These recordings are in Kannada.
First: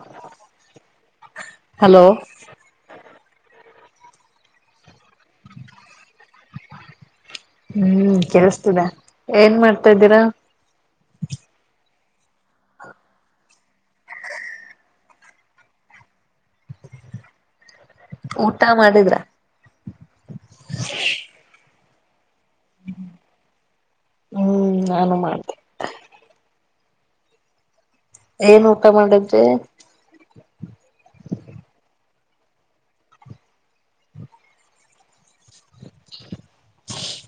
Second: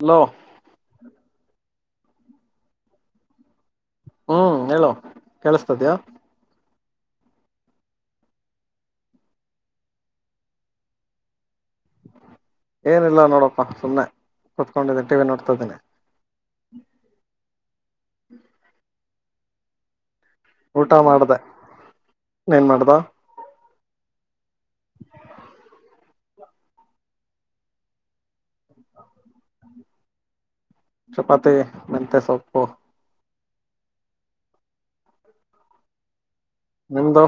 ಹಲೋ ಹಲೋ ಹ್ಮ್ ಹೇಳು ಕೇಳಿಸತದ ಹ್ಮ್ ಕೆಲ್ಸತದ ಏನ್ ಮಾಡ್ತಾ್ದೀರಾ ಏನಿಲ್ಲ ನೋಡಪ್ಪ ಸುಮ್ಮನೆ ಕುೂತ್ಕೊಂಡಿದ್ದನಿ ಟಿವಿ ನೋಡ್ತಾಿದ್ದೀನಿ ಹ್ಮ ಊಟ ಮಾಡಿದ್ರ ಊಟ ಮಾಡ್ದೆ ಹ್ಮ್ ನಾನು ಮಾಡ್ದೆ ಏನ್ ಊಟ ಮಾಡಿದಿ ಚಪಾತಿ ಮಾತೇಸೊಪ್ಪು ಹ [inaudible] ನಿದು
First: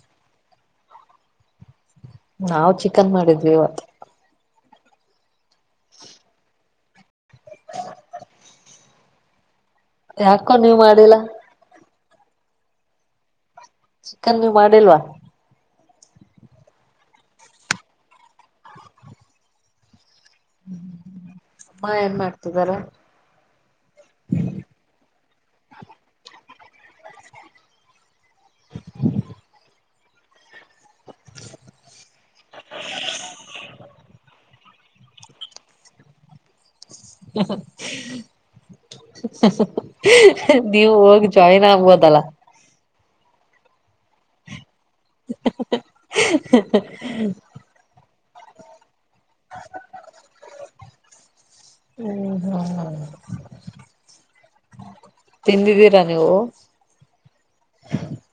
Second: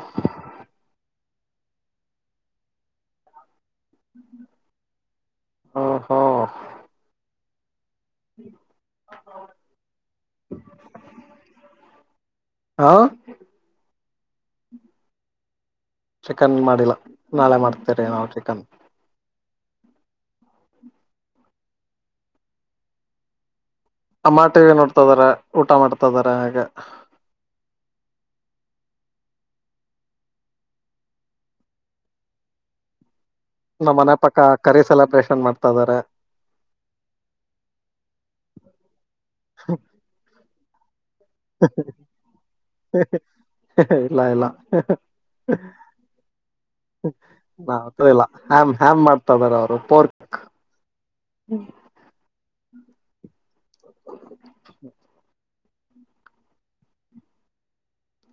ನಾವು ಚಿಕನ್ ಮಾಡಿದ್ವಿ ಇವತ್ ಹ ಹಾ ಯಾಕೋ ನೀವ್ ಮಾಡಿಲ್ಲ ಹಾ ಚಿಕನ್ ಮಾಡಿಲ್ವಾ ಚಿಕನ್ ಮಾಡಿಲ್ಲ ನಾಳೆ ಮಾಡ್ತೇರಿ ನಾವು ಚಿಕನ್ ಅಮ್ಮ ಏನ್ ಮಾಡ್ತಿದಾರ ಅಮ್ಮಟಿಗೆ ನೋಡ್ತ ಇದಾರ ಊಟ ಮಾಡ್ತದಾರ ಹಾಗಗ ಹ [unintelligible] ನಮ್ಮ ಮನೆ ಪಕ್ಕ ಕರಿ ಸೆಲೆಬ್ರೇಷನ್ ಮಾಡ್ತಾ ಇದ್ದಾರೆ. ಹ್ಮ ಹ್ಮ್ ನೀವು ಹೋಗ್ ಜಾಯಿನ್ ಆಗಬಹುದಲ್ಲ ಇಲ್ಲ ಇಲ್ಲ ಮಾತ್ ಇಲ್ಲ ಹಮ್ ಹಮ್ ಮಾಡ್ತಾ ಇದ್ದಾರೆ ಅವರು ಪೋರ್ಕ್ ಹ್ಮ್ ಹ್ಮ ತಿಂದ್ದೀರಾ ನೀವು.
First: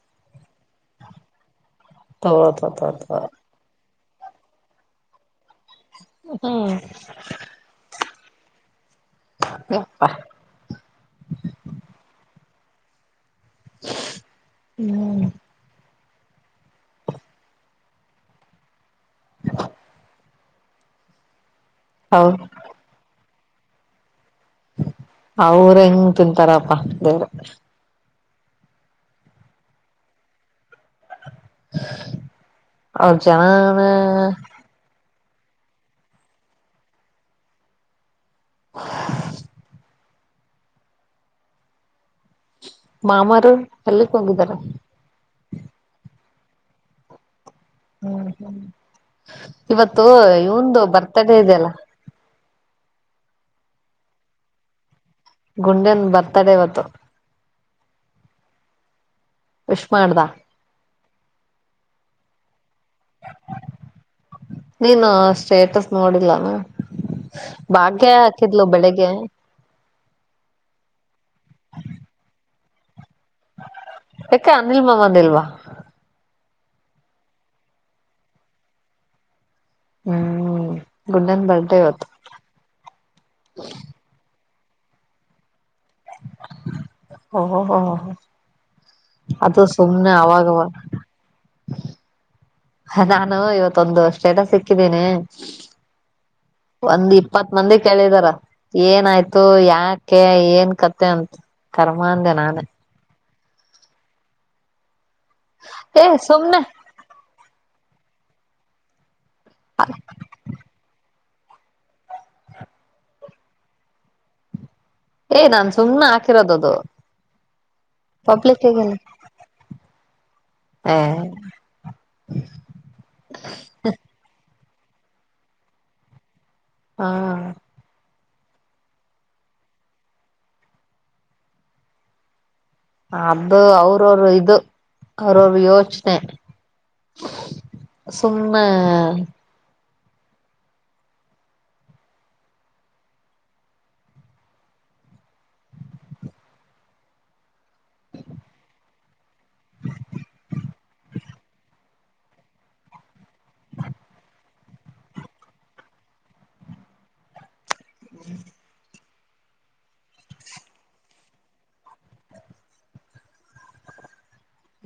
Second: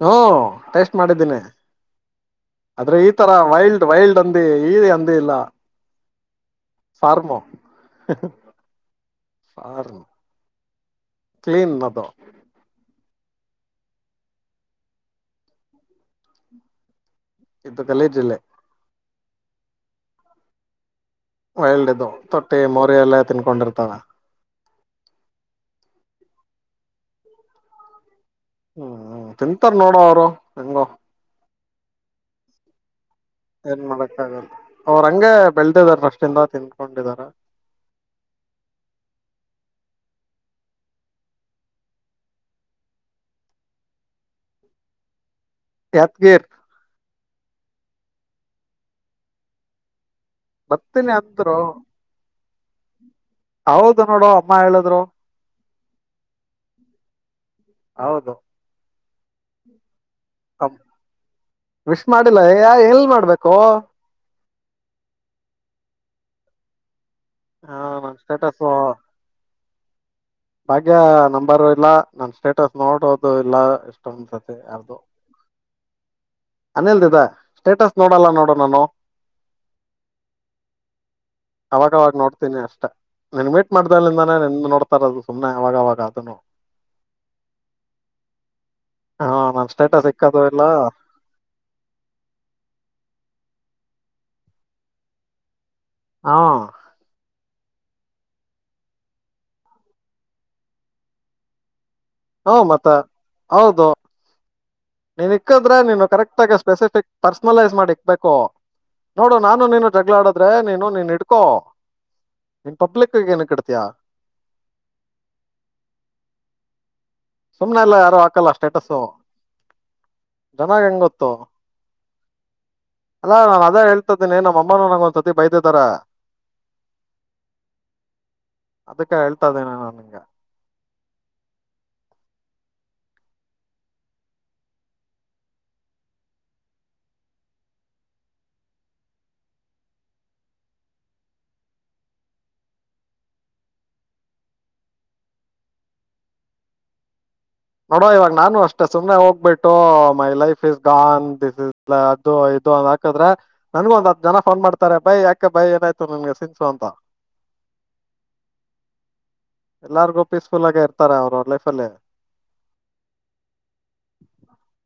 ಹೂ ಟೇಸ್ಟ್ ಮಾಡಿದ್ದೀನಿ ತೋ ತೋ ತೋ ಆದ್ರೆ ಈ ತೋ ತರ ವೈಲ್ಡ್ ವೈಲ್ಡ್ ಹಂದಿ ಈ ಹಂದಿ ಇಲ್ಲ ಹ್ಮ್ ಸರ್ ಯಪ್ಪಾ ಕ್ಲೀನ್ ಅದು ಹ್ಮ್ ಇಂದು ಗಲೀಜ್ ಅಲ್ಲೆ ಹ ವೈಲ್ಡ್ ಅದು ತೊಟ್ಟಿ ಮೋರಿ ಎಲ್ಲಾ ತಿನ್ಕೊಂಡಿರ್ತಾವೆ ಅವರು ಹೆಂಗ್ ತಿಂತಾರಪ್ಪಾ ದೇವರೆ ಹ್ಮ್ ತಿಂತಾರ ನೋಡೊ ಅವರು ಹೆಂಗೋ ಅವ್ ಜನ ಏನ್ ಮಾಡಕ್ ಆಗಲ್ಲ ಅವ್ರ ಹಂಗೆ ಬೆಳದಿದೆ ಪಾಷ್ಟಿಂದ ತಿನ್ಕೊಂಡಿದ್ದಾರೆ. ಹ ಮಾಮಾರು ಅಲ್ಲಿಕ್ ಹೋಗಿದ್ದಾರೆ. ಯಾದಗಿರ್ ಹ್ಮ್ ಹ್ಮ್ ಇವತ್ತು ಇವನ್ದು ಬರ್ತೀನಿ ಬರ್ತಡೇ ಅಂದ್ರು ಇದೆಯಲ್ಲ. ಹೌದು ನೋಡು ಅಮ್ಮ ಹೇಳಿದ್ರು. ಗುಂಡನ್ ಬರ್ತಡೇ ಇವತ್ತು ಹೌದು ವಿಶ್ ಮಾಡ್ದ ವಿಶ್ ಮಾಡಿಲ್ಲ ಯ ಎಲ್ಲಿ ಮಾಡ್ಬೇಕು. ನೋಡಿಲ್ಲಾ ಅವನ್ ಹ ಭಾಗ್ಯ ನನ್ ಹಾಕಿದ್ಲು ಸ್ಟೇಟಸ್ ಬೆಳಿಗ್ಗೆ ಭಾಗ್ಯ ನಂಬರ್ ಇಲ್ಲ ನನ್ ಸ್ಟೇಟಸ್ ನೋಡೋದ್ ದು ಎಲ್ಲಾ ಎಷ್ಟೊಂದು ಯಾಕೆ ಸತಿ ಅನಿಲ್ ಯಾರದು ಮಾಮಂದಿಲ್ವಾ ಅನಿಲ್ ಇದ ಸ್ಟೇಟಸ್ ನೋಡಲ್ಲ ನೋಡು ನಾನು ಹ್ಮ್ ಗುಂಡನ್ ಬರ್ಡೇ ಅವಾಗ ಇವತ್ತು ಅವಾಗ ನೋಡ್ತೀನಿ ಅಷ್ಟೇ ನನ್ ಮೀಟ್ ಮಾಡ್ದಲ್ಲಿಂದಾನೇ ನೀನ್ ಇಂಗ್ ನೋಡ್ತಾರಿದು ಸುಮ್ಮನೆ ಆವಾಗ ಆವಾಗ ಓ ಓ ಹೋಹೋ ಹಾ ಅದು ನನ್ ಸ್ಟೇಟಸ್ ಸುಮ್ಮನೆ ಇಕ್ಕದು ಆವಾಗ ಇಲ್ಲ ಆವಾಗ ನಾನು ಇವತ್ತೊಂದು ಸೇಟಸ್ ಇಕ್ಕಿದ್ದೀನಿ ಹಾ ಒಂದ್ ಇಪ್ಪತ್ತು ಮಂದಿ ಕೇಳಿದಾರ ಏನಾಯ್ತು ಯಾಕೆ ಏನ್ ಕತೆ ಅಂತ್. ಕೂರ್ಮ ಅಂದೆ ಹ ನಾನು ಮತ್ತ ಹೌದು ನೀನ್ ಇಕ್ಕದ್ರೆ ಏ ನೀನು ಕರೆಕ್ಟ್ ಆಗಿ ಸುಮ್ನೆ ಸ್ಪೆಸಿಫಿಕ್ ಪರ್ಸ್ನಲೈಸ್ ಮಾಡಿ ಇಕ್ಬೇಕು. ನೋಡು ನಾನು ನೀನು ಜಗಳ ಆಡಿದ್ದ್ರೆ ನೀನು ನೀನ್ ಇಡ್ ಕ್ಕು ನೀನ್ ಪಬ್ಲಿಕ್ ಗೆ ಏನಕ್ಕೆ ಇಡುತಿಯಾ ಏ ನಾನ್ ಸುಮ್ನೆ ಹಾಕಿರೋದು ಅದು ಸುಮ್ಮನೆ ಎಲ್ಲಾ ಯಾರು ಹಾಕಲ್ಲ ಸ್ಟೇಟಸು. ಜನ ಹೆಂಗ್ ಏ ಗೊತ್ತು ಅಲ್ಲ ನಾನು ಅದೇ ಹೇಳ್ತ್ದೀನಿ ನಮ್ಮ್ ಅ ಮ್ಮಾನು ನಂಗ್ ಒಂದ್ ಸತಿ ಬೈದಿದ್ದಾರೆ ಹಾ ಅದಕ್ಕ ಹೇಳ್ತಾ ಇದ್ದೀನಿ ನಾನು ನಿಂಗೆ ಅದು ಅವರ್ ಅವರು ಇದು ಅವರ್ ಅವರ್ ಯೋಚನೆ ಸುಮ್ಮ ನೋಡೋ ಇವಾಗ ನಾನು ಅಷ್ಟೇ ಸುಮ್ನೆ ಹೋಗ್ಬಿಟ್ಟು my life is gone this ಇ ಅದು ಇದು ಅಂದ ಹಾಕದ್ರೆ ನನ್ ನನಗೂ ಒಂದು ಜನ ಪೊನ್ ಮಾಡ್ತಾರೆ ಬೈ ಯಕ ಬೈ ಏನಾಯ್ತು ನಿನ್ಗೆ ಸ ಸಿನ್ಸು ಅಂತ ಹ್ಮ ಎಲ್ಲಾರ್ಗು ಪೀಸ್ಫುಲ್ ಆಗೇ ಇರ್ತಾರೆ ಅವ್ರ ಲೈಫಲ್ಲಿೇ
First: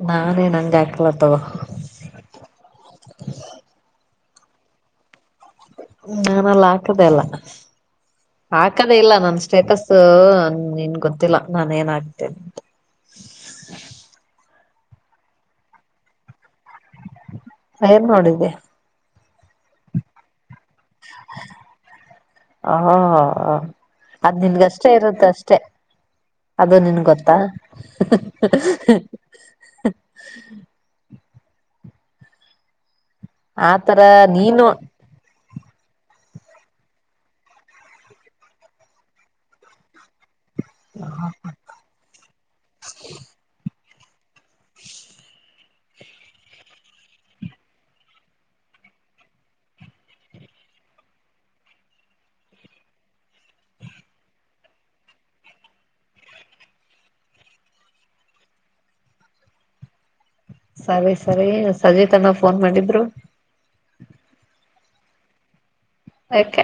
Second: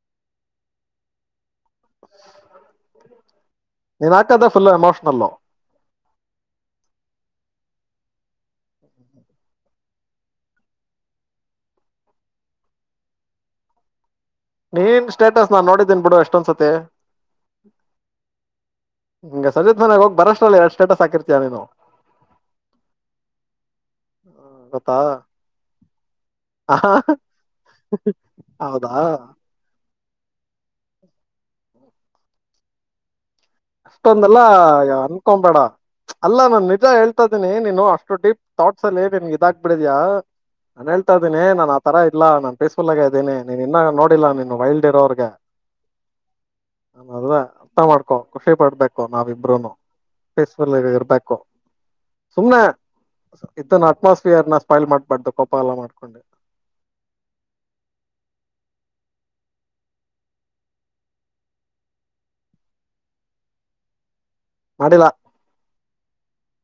ನಾನೇ ನಂಗೆ ಯಕ್ಲತ್ತವ ನಿನಕ ಅದ ಫುಲ್ ಎಮೋಷನಲ್ಲ್ಲೋ ಇನ್ಮೇಲೆ ನಾನು ಹಾಕದೆ ಇಲ್ಲ ಹಾಕದೇ ಇಲ್ಲ ನನ್ ಸ್ಟೇಟಸ್ ನಿನ್ ಗೊತ್ತಿಲ್ಲ ನಾನ ಏನ್ ಆಗತೇನೆ ಅಂತ [inaudible] ನೀನ್ ಸ್ಟೇಟಸ್ ನಾನ್ ನೋಡಿದ್ದೇನ್ ಬಿಡು ಎಷ್ಟೊಂದಸತಿ ಏನ್ ನೋಡಿದ್ದು ಹಂಗ ಸಜತ್ ಮನಯಾಗ ಹೋಗಿ ಬರಷ್ಟಲ್ಲ ಎರ ಸ್ಟೇಟಸ್ ಹಾಕಿರ್ತೀಯಾನ ನೀನು ಹ ಅದ್ ಹ್ಮ್, ನಿನ್ಗಷ್ಟೇ ಗೊತ್ತಾ ಇರುತ್ತ ಅಷ್ಟೆ ಅದು ಆಹಾ, ನಿನ್ ಗೊತ್ತಾ ಹೌದಾ ಆತರ ಅಷ್ಟೊಂದಲ್ಲ ನೀನು ಅನ್ಕೊಬೇಡ ಅಲ್ಲಾ ನಾನ್ ನಿಜ ಹೇಳ್ತಾ ಇದ್ದೀನಿ ನೀನು ಅಷ್ಟು ಡೀಪ್ ಥಾಟ್ಸ್ ಅಲ್ಲಿ ನಿನ್ ಇದಾಗಬಿಡಿದಯಾ ನಾನ ಹೇಳ್ತಾ ಇದ್ದೀ ನನ್ ಆ ತರ ಇಲ್ಲ ನಾನ್ ಪೀಸ್ಫುಲ್ ಆಗ ಇದ್ದೀನೀ ನೀನ್ ಇನ್ನ ನೋ ಮಾಡಲ್ಲ ನೀನು ವೈಲ್ಡ್ ಡರ್ ಅವ್ರಗ ನ ಅಲ್ ಅರ್ಥ ಮಾಡ್ಕೊ ಖುಷಿ ಪಡ್ಬೇಕು ನಾವಿಬ್ರೂನು ಫಸ್ಲ್ ಇರ್ಬೇಕು ಸುಮ್ನೆ ಇದನ್ನ ಅಟ್ಮಾಸ್ಫಿಯರ್ ನ ಸ್ಪೈಲ್ ಮಾಡ್ಬಾರ್ದು ಕೋಪ ಎಲ್ಲ ಮಾಡ್ಕೊಂಡು [inaudible] ಸರಿ ಸರಿ ಸಜೀತನ ಫೋನ್ ಮಾಡಿದ್ರು ಮಾಡಿಲ್ಲಾ ಓಕೆ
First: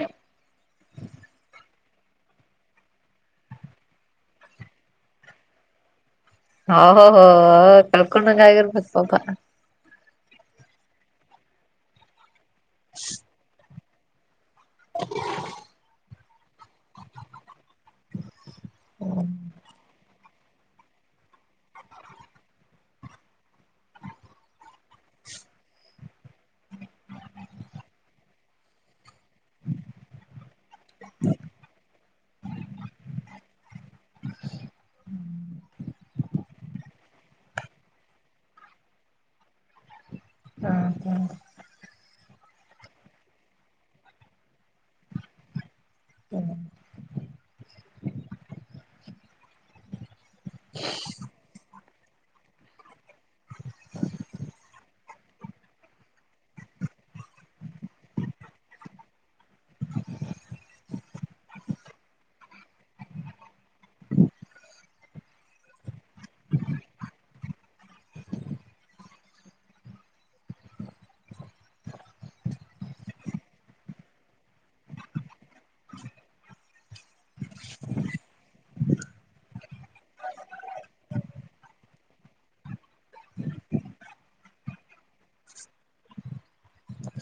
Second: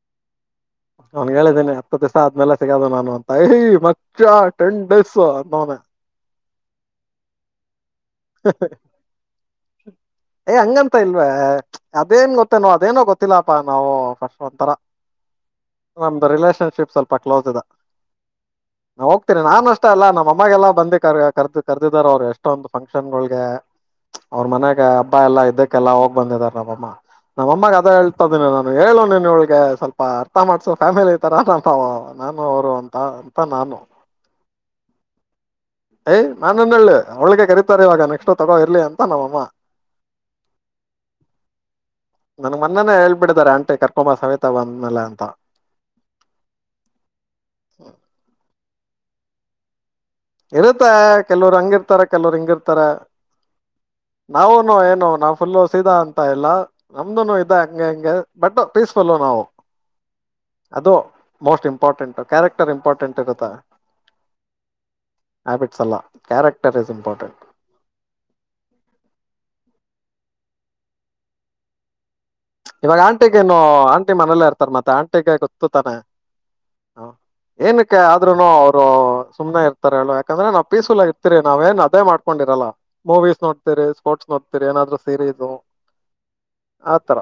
ಅವನ್ ಹೇಳಿದೀನಿ ಹತ್ತು ದಿವಸ ತೆಗೆಯೋದು ನಾನು ಅಂತ ಏಯ್ ಮಚ್ಚಾ ಟೆನ್ ಡೇಸ್ ಹ ಹ ಹ ಹ ಕಳ್ಕೊಂಡ್ಣ ಆಗಿರಬೇಕು ಪಪ ಏ್ ಹಂಗಂತ ಇಲ್ವ ಅದೇನ್ ಗೊತ್ತೇನೋ ಅದೇನೋ ಗೊತ್ತಿಲ್ಲಪಾ ನಾವು ಫಸ್ಟ್ ಒಂಥರ ನಮ್ದು ರಿಲೇಷನ್ಶಿಪ್ ಸ್ವಲ್ಪ ಕ್ಲೋಸ್ ಇದೆ ನಾ ಹೋಗ್ತೀನಿ ನಾನ್ ಅಷ್ಟ ಅಲ್ಲ ನಮ್ಮ ಅಮ್ಮಗೆಲ್ಲಾ ಬಂದಿಕ್ ಕರ್ದು ಕರ್ದಿದಾರ ಅವ್ರು ಎಷ್ಟೊಂದು ಫಂಕ್ಷನ್ ಗಳಗೆ ಅವ್ರ ಮನ್ಯಾಗ ಹಬ್ಬ ಎಲ್ಲಾ ಇದ್ದಕ್ಕೆಲ್ಲಾ ಹೋಗ್ ಬಂದಿದಿದ್ದಾರೆ ನಬಮ್ಮ ನಮ್ಮಮ್ಮಗೆ ಅದ ಹೇಳ್ತಾ ಇದೀನಿ ನಾನು ಹೇಳು ಸ್ವಲ್ಪ ಅರ್ಥ ಮಾಡ್ಸು ಫ್ಯಾಮಿಲಿ ತರಂತಾವ ನಾನು ಅವರು ಅಂತ ಅಂತ ನಾನು ಹ್ಮ್ ಯ್ ನಾನನ್ ಹೇಳಿ ಒಳ್ಳಳಗೆ ಕರಿತಾರೆ ಇವಾಗ ನೆಕ್ಸ್ಟ್ ತಗೋ ಇರ್ಲಿ ಅಂತ ನಮ್ಮಮ್ಮ ಹಕ ನನ್ ಮೊನ್ನನೇ ಹೇಳ್ಬಿಡಿದ್ದಾರೆ ಆಂಟಿ ಕರ್ಕೊಂಬ ಸವೇತಾ ಬಂದ ಮಲ್ಲ ಅಂತ ಹ್ಮ ಇರುತ್ತಾ ಕೆಲವರು ಹಂಗಿರ್ತಾರ ಕೆಲವರ್ ಹಿಂಗಿರ್ತಾರ ಹ ನಾವುನು ಏನು ನಾವು ಫುಲ್ಲ ಸೀದಾ ಅಂತ ಇಲ್ಲ ನಮ್ದುನು ಇದ ಹಂಗೆ ಹಂಗೆ ಬಟ್ ಪೀಸ್ಫುಲ್ಲ ನಾವು ಹ ಅದು ಮೋಸ್ಟ್ ಇಂಪಾರ್ಟೆಂಟ್ ಕ್ಯಾರೆಕ್ಟರ್ ಇಂಪಾರ್ಟೆಂಟ್ ಇರುತ್ತಾ ಹ್ಮ ಹ್ಯಾಬಿಟ್ಸ್ ಅಲ್ಲ ಕ್ಯಾರೆಕ್ಟರ್ ಈಸ್ ಇಂಪಾರ್ಟೆಂಟ್ [inaudible] ಇವಾಗ ಆಂಟಿಗೇನು ಆಂಟಿ ಮನೇಲ್ಲೇ ಇರ್ತಾರ ಮತ್ತೆ ಆಂಟಿಗೆ ಗೊತ್ತು ತಾನೆ ಏನಕ್ಕೆ ಆದ್ರೂನು ಅವರು ಸುಮ್ನೆ ಇರ್ತಾರ ಹೇಳು ಯಾಕಂದ್ರೆ ನಾವ್ ಪೀಸ್ಫುಲ್ ಇರ್ತಿರಿ ನಾವೇನ್ ಅದ ಮಾಡ್ಕೊಂಡ ಇರಲ್ಲ ಮೂವೀಸ್ ನೋಡ್ತೀರಿ ಸ್ಪೋರ್ಟ್ಸ್ ನೋಡ್ತತಿರಿ ಏನಾದ್ರು ಸೀರೀಸ್ ಹ [inaudible] ಆಥರ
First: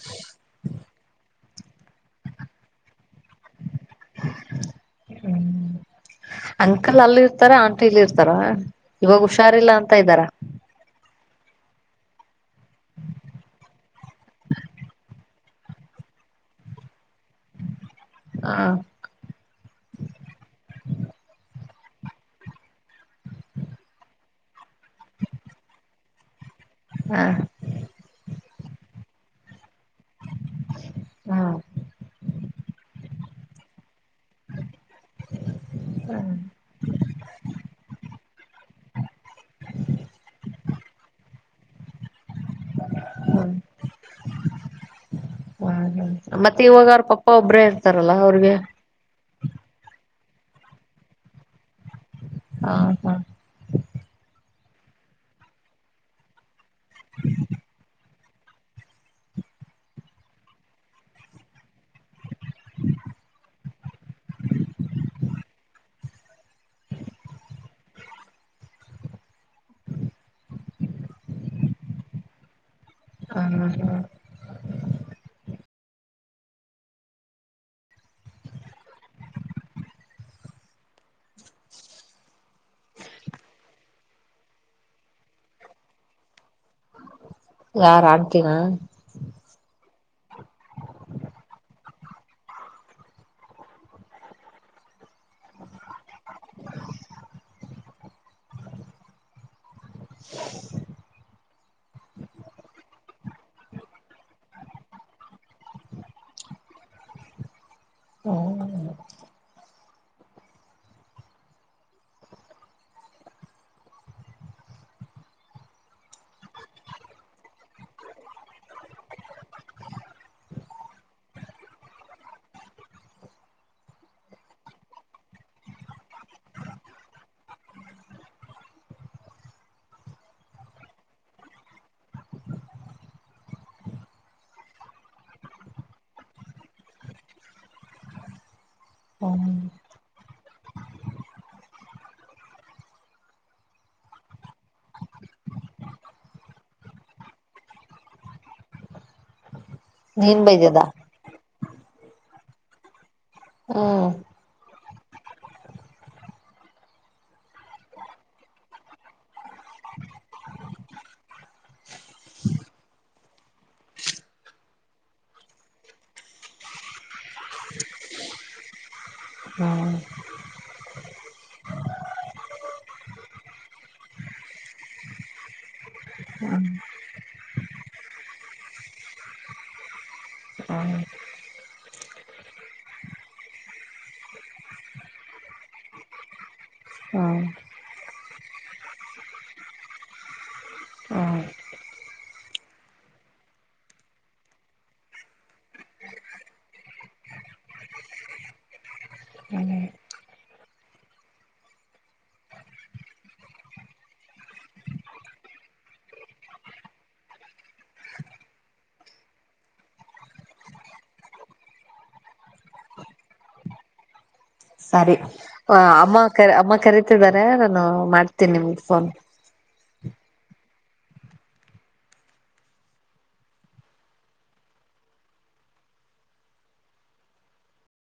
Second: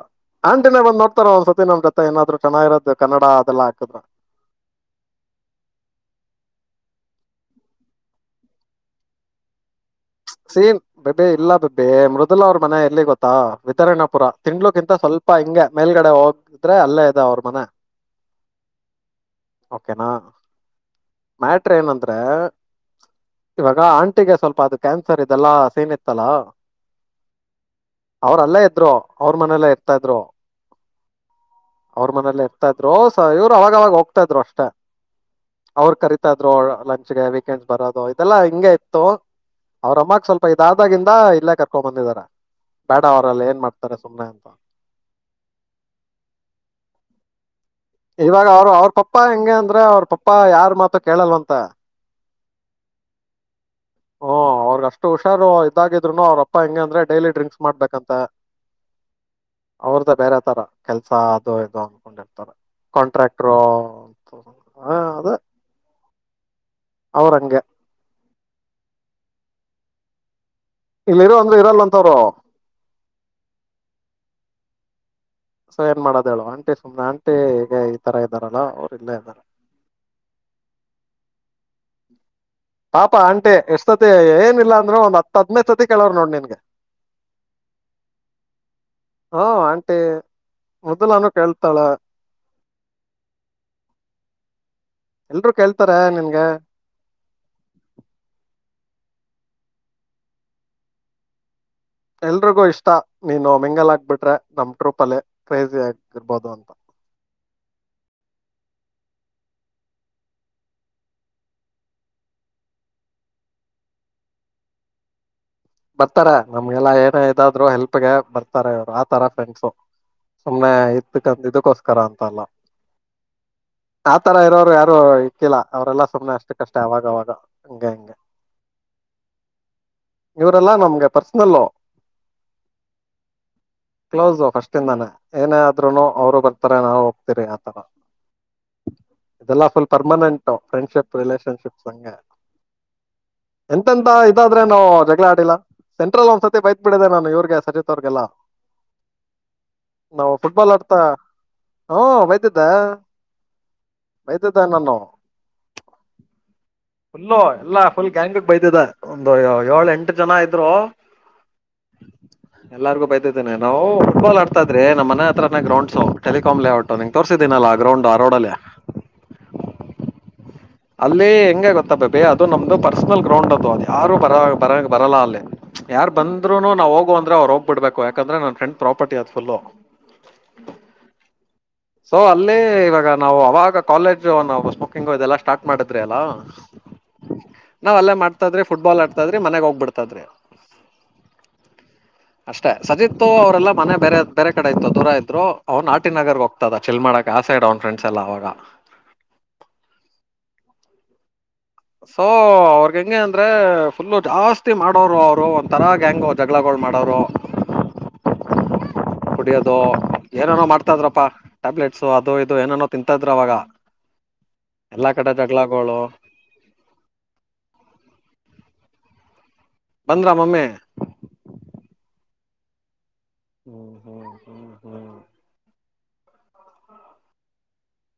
ಆಂಟಿನ ಬಂದ್ ನೋಡ್ತಾರ ಒಂದ್ಸತಿ ನಮ್ ಜೊತೆ ಏನಾದ್ರು ಚೆನ್ನಾಗಿರೋದದು ಕನ್ನಡ ಅದೆಲ್ಲ ಹಾಕಿದ್ರ ಹ್ಮ್ ಅಂಕಲ್ ಅಲ್ಲಿ ಇರ್ತಾರ ಆಂಟಿ ಇಲ್ಲಿ ಇರ್ತಾರ ಇವಾಗ ಹುಷಾರಿಲ್ಲ ಅಂತ ಇದ್ದಾರ ಸೀನ್ ಬಬೆ ಇಲ್ಲ ಬೆಬ್ಬೆ ಮೃದ ಮೊದಲು ಅವ್ರ ಮನೆ ಎಲ್ಲಿ ಗೊತ್ತಾ ವಿತರಣಪುರ ತಿಂಳಕ್ಕಿಂತ ಸ್ವಲ್ಪ ಹಿಂಗೆ ಮೇಲ್ಗಡೆ ಹೋಗದ್ರೆ ಅಲ್ಲೇ ಅವ ಮನೆ ಹ ಓಕೆನಾ ಮಟ್ ಏನಂದ್ರೆ ಇವಾಗ ಆಂಟಿಗೆ ಸ್ವಲ್ಪ ಅದು ಕ್ಯಾನ್ಸರ್ ಇದೆಲ್ಲಾ ಸೈನ್ ಇತ್ತಲ್ಲಾ ಹ ಅವ್ರಲ್ಲ ಇದ್ರು ಅವ್ರ ಮನೆಯಲ್ಲ ಇರ್ತಾ ಇದ್ರು ಹಾ ಅವ್ರ ಮನೇಲಿ ಇರ್ತ ಇದ್ರು ಸ ಇವ್ರು ಅವಾಗ ಅವಾಗ ಹೋಗ್ತ [unintelligible] ಅಷ್ಟ ಅವ್ರು ಕರತ ಇದ್ರು ಹ್ಮ ಲಂಚ್ಗೆ ವೀಕೆಂಡಸ್ ಬರೋದು ಇದೆಲ್ಲಾ ಹಿಂಗೆ ಇತ್ತು ಅವ್ರಮ್ಮಕ್ ಸ್ವಲ್ಪ ಇದಾದಾಗಿಂದ ಇಲ್ಲೇ ಕರ್ಕೊಂಡ್ ಬಂದಿದಾರ ಬೇಡ ಅವರಲ್ಲ ಏನ್ ಹ್ಮ ಮಾಡ್ತಾರೆ ಸುಮ್ನೆ ಅಂತ ಮತ್ತೆ ಇವಾಗ ಅವ್ರ ಪಪ್ಪ ಒಭ್ರ ಇವಾಗ ಅವ್ರ ಅವ್ರ ಪಪ್ಪಾ ಹೆಂಗಗೆ ಅಂದ್ರ ಅವ್ರ ಪಪ್ಪ ಯಾರಾರ್ ಮಾತ ಕೇಳಲ್ವಂತ ಹ ಹಾ ಅವ್ರಗ್ ಅಷ್ಟು ಹುಷಾರು ಇದಾಗಿದ್ರುನು ಅವ್ರ ಅಪ್ಪ ಹೆಂಗಗೆ ಅಂದ್ರೆ ಡೈಲಿ ಡ್ರಿಂಕ್ಸ್ ಮಾಡ್ಬೇಕಂತ ಅವ್ರ್ದ ಬೇರೆ ತರ ಕೆಲ್ಸ ಅದು ಇದು ಅನ್ಕೊಂಡಿರ್ತಾರ ಕಾಂಟ್ರಾಕ್ಟರ ಅಂತ ಹ ಅದ ಅವರಂಗ ಇಲ್ಲಿ ಇರೋ ಅಂದ್ರ ಇರಲ್ಲ ಅಂತವರು ಆ ಹ ಸೊ ಏನ್ ಮಾಡೋದ ಹೇಳು ಆಂಟಿ ಸುಮ್ನೆ ಆಂಟಿ ಹೀಗೆ ಈ ತರ ಇದ್ದಾರಲ್ಲ ಅವರು ಇಲ್ಲೇ ಇದ್ದಾರೆ [inaudible] ಪಾಪ ಅಂಟೆ ಎಷ್ಟ್ ಸತಿ ಏನಿಲ್ಲಾ ಅಂದ್ರೆ ಒಂದ್ ಹತ್ ಹದನೇ ಸತಿ ಕೇಳವ್ರ ನೋಡ್ ನಿನ್ಗೆ ಯಾರ ಆಂಟಿನ ಹ ಆಂಟಿ ಮೊದ್ಲಾನೂ ಕೇಳ್ತಾಳ ಎಲ್ರು ಕೇಳ್ತಾರ ನಿನ್ಗ [inaudible] ಎಲ್ರಿಗೂ ಇಷ್ಟ ನೀನು ಮಿಂಗಲ್ಾಕ್ಬಿಟ್ರೆ ನಮ್ ಟ್ರೂಪ್ ಅಲ್ಲಿ ಕ್ರೇಜಿ ಆಗಿರ್ಬೋದು ಅಂತ ಹ್ಮ ಬರ್ತಾರೆ ನಮ್ಗೆಲ್ಲಾ ಏನ ಇದಾದ್ರು ಹೆಲ್ಪ್ಗೆ ಬರ್ತಾರೆ ಅವವ್ರು ಆತರ ಫ್ರೆಂಡ್ಸು ಸುಮ್ಮ್ನೆ ಇತ್ಕಂತ ಇದಕ್ಕೋಸ್ಕರ ಅಂತ ಅಲ್ಲ [inaudible] ಆತರ ಇರೋರು ಯಾರು ಇಕ್ಕಿಲ್ಲ ಅವ್ರೆಲ್ಲಾ ಸುಮ್ನೆ ಅಷ್ಟಕ್ಕಷ್ಟೇ ಅವಾಗ ಅವವಾಗ ಹಂಗೆ ಹಿಂಗೆ [inaudible] ಇವ್ರಲ್ಲಾ ನಮ್ಗೆ ಪರ್ಸನಲ್ಲ [inaudible] ಕ್ಲೋಸ ಫಸ್ಟಿಂದಾನೇ ಏನೇ ಆದ್ರುನು ಅವರು ಬರ್ತಾರೆ ನಾವು ಹೋಗ್ತಿೀರಿ ಆಥವಾ [inaudible] ಹ್ಮ್ ಇದೆಲ್ಲ ಫುಲ್ ಪರ್ಮನೆಂಟ್. ಫ್ರೆಂಡ್ಶಿಪ್ ರಿಲೇಷನ್ಶಿಪ್ ಹಗೆ ಎಂತೆಂತ ಇದಾದ್ರೆ ನಾವು ಜ... ಆಡಿಲ್ಲ ಸೆಂಟ್ರಲ್ ಒಂದ್ಸತಿ ಬೈತ್ ಬಿಡಿದೆ ನಾನು ಇವ್ರಗೆ ಸಜತ್ ಅವ್ರಗೆಲ್ಲ... ನಾವು ನೀನ್ ಫುಟ್ಬಾಲ್ ಬೈದ್ಯದ ಆಡ್ತಾ ಹ ವಯತಿದ್ದ. ಹ್ಮ್ ಮೈದ್ದ ನಾನು. [inaudible] ಫುಲ್ಲು ಎಲ್ಲಾ ಫುಲ್ ಗ್ಯಾಂಗಕ್ ಬೈತಿದೆ ಒಂದು ಏಳ ಎಂಟ... ಜನ ಇದ್ರು. ಹ [inaudible] ಎಲ್ಲಾರ್ಗು ಬೈತಿದ್ದೇನೆ ನಾವು ಫುಟ್ಟ್ಬಾಲ್ ಆಡ್ತಿದ್ರ ನಮ್ಮ ಮನೆ ಹತ್ರನ ಗ್ರೌಂಡ್ ಟೆಲಿಕಾ ಲೇಔಟ್ಂ ತೋರ್ಸಿದ್ದ. ನಲ್ಲ ಆ ಗ್ರೌಂಡ ಆರೋಡಾಲ. ಹ್ಮ್ [inaudible] ಅಲ್ಲಿ ಹೆಂಗೆ ಗೊತ್ತ ಬೇಬಿ ಅದು ನಮ್ದು ಪರ್ಸನಲ್ ಗ್ರೌಂಡ್ ಅದುು ಅದು ಯಾರು ಬರ ಬರ ಬರಲ್ಲ ಅಲ್ಲಿ ಯಾರ್ ಬಂದರುನು ನಾವವು ಹೋಗುವ ಅಂದ್ರೆ ಹೋಗಬ ಬಿಡ್ಬೇಕು ಯಾಕಂದ್ರೆ ನನ್ ಫ್ರೆಂಡ್ ಪ್ರಾಪರ್ಟಿ ಅದ ಫುಲ್ ಹ್ಮ [inaudible] ಸೊ ಅಲ್ಲ ಇವಾಗ ನಾವು ಅವಾಗ ಕಾಲೇಜ್ ನಾ ಸ್ಮೋಕಿಂಗ್ ಇದೆಲ್ಲಾ ಸ್ಟಾರ್ಟ್. ಮಾಡತ್ರಿ ಅಲ. ಹ್ಮ್ ನಾವ್ ಅಲ್ಲ ಮಾಡ್ತಾದ್ರೆ ಫುಟ್ಬಾಲ್ ಆಡ್ತಾದ್ರಿ ಮನೆಾಗ ಹೋಗ್ಬಿಡ್ತಾದ್ರಿ. ಹ [inaudible] ಅಷ್ಟೇ ಸಜಿತ್ತು ಅವ್ರರೆಲ್ಲ ಮನೆ ಬೇರೆ ಬೇರೆ ಕಡೆ ಇತ್ತು ದೂರ ಇದ್ರು ಅವ್ನ್ ನಾಟಿನ ನಗರ್ಗೆ ಹೋಗ್ತದ ಚೆಲ್ಮಾ ಆಸ ಆಡ್ ಅವನ್ ಫ್ರೆಂಡ್ಸ್ ಎಲ್ಲ ಆಗ ಮನೆ [inaudible] ಸೊ ಅವ್ರಗ ಹೆಂಗೆ ಅಂದ್ರೆ ಫುಲ್ಲ ಜಾಸ್ತಿ ಮಾಡೋರು ಅವ್ರು ಒಂದ ತರಾಗ ಹೆಂಗ ಜಗಳಗಳ ಮಾಡಡವ ರೋ [inaudible] [inaudible] ಕುಡಿಯೋದು ಏನೇನೋ ಮಾಡ್ತಾ ಇದ್ರಪ್ಪಾ ಟ್ಯಾಬ್ಲೆಟ್ಸ್ ಅದು ಇದು ಏನೇನೋ ತಿಂತ ಇದ್ರ ಅವಾಗ. ಎಲ್ಲಾ ಸರಿ ಕಡೆ ಜಗಳಗಳು ಅಮ್ಮ ಕರಿ ಅಮ್ಮ ಕರೀತಿದ್ದಾರೆ ನಾನು ಮಾಡ್ ತಿನ್ನ ಮೂಫನ್ [inaudible] ಬಂದ್ರ ಮಮ್ಮೆ ಹ್ಮ್ ಹ್ಮ್ ಹ್ಮ್ ಹ್ಮ್ [inaudible]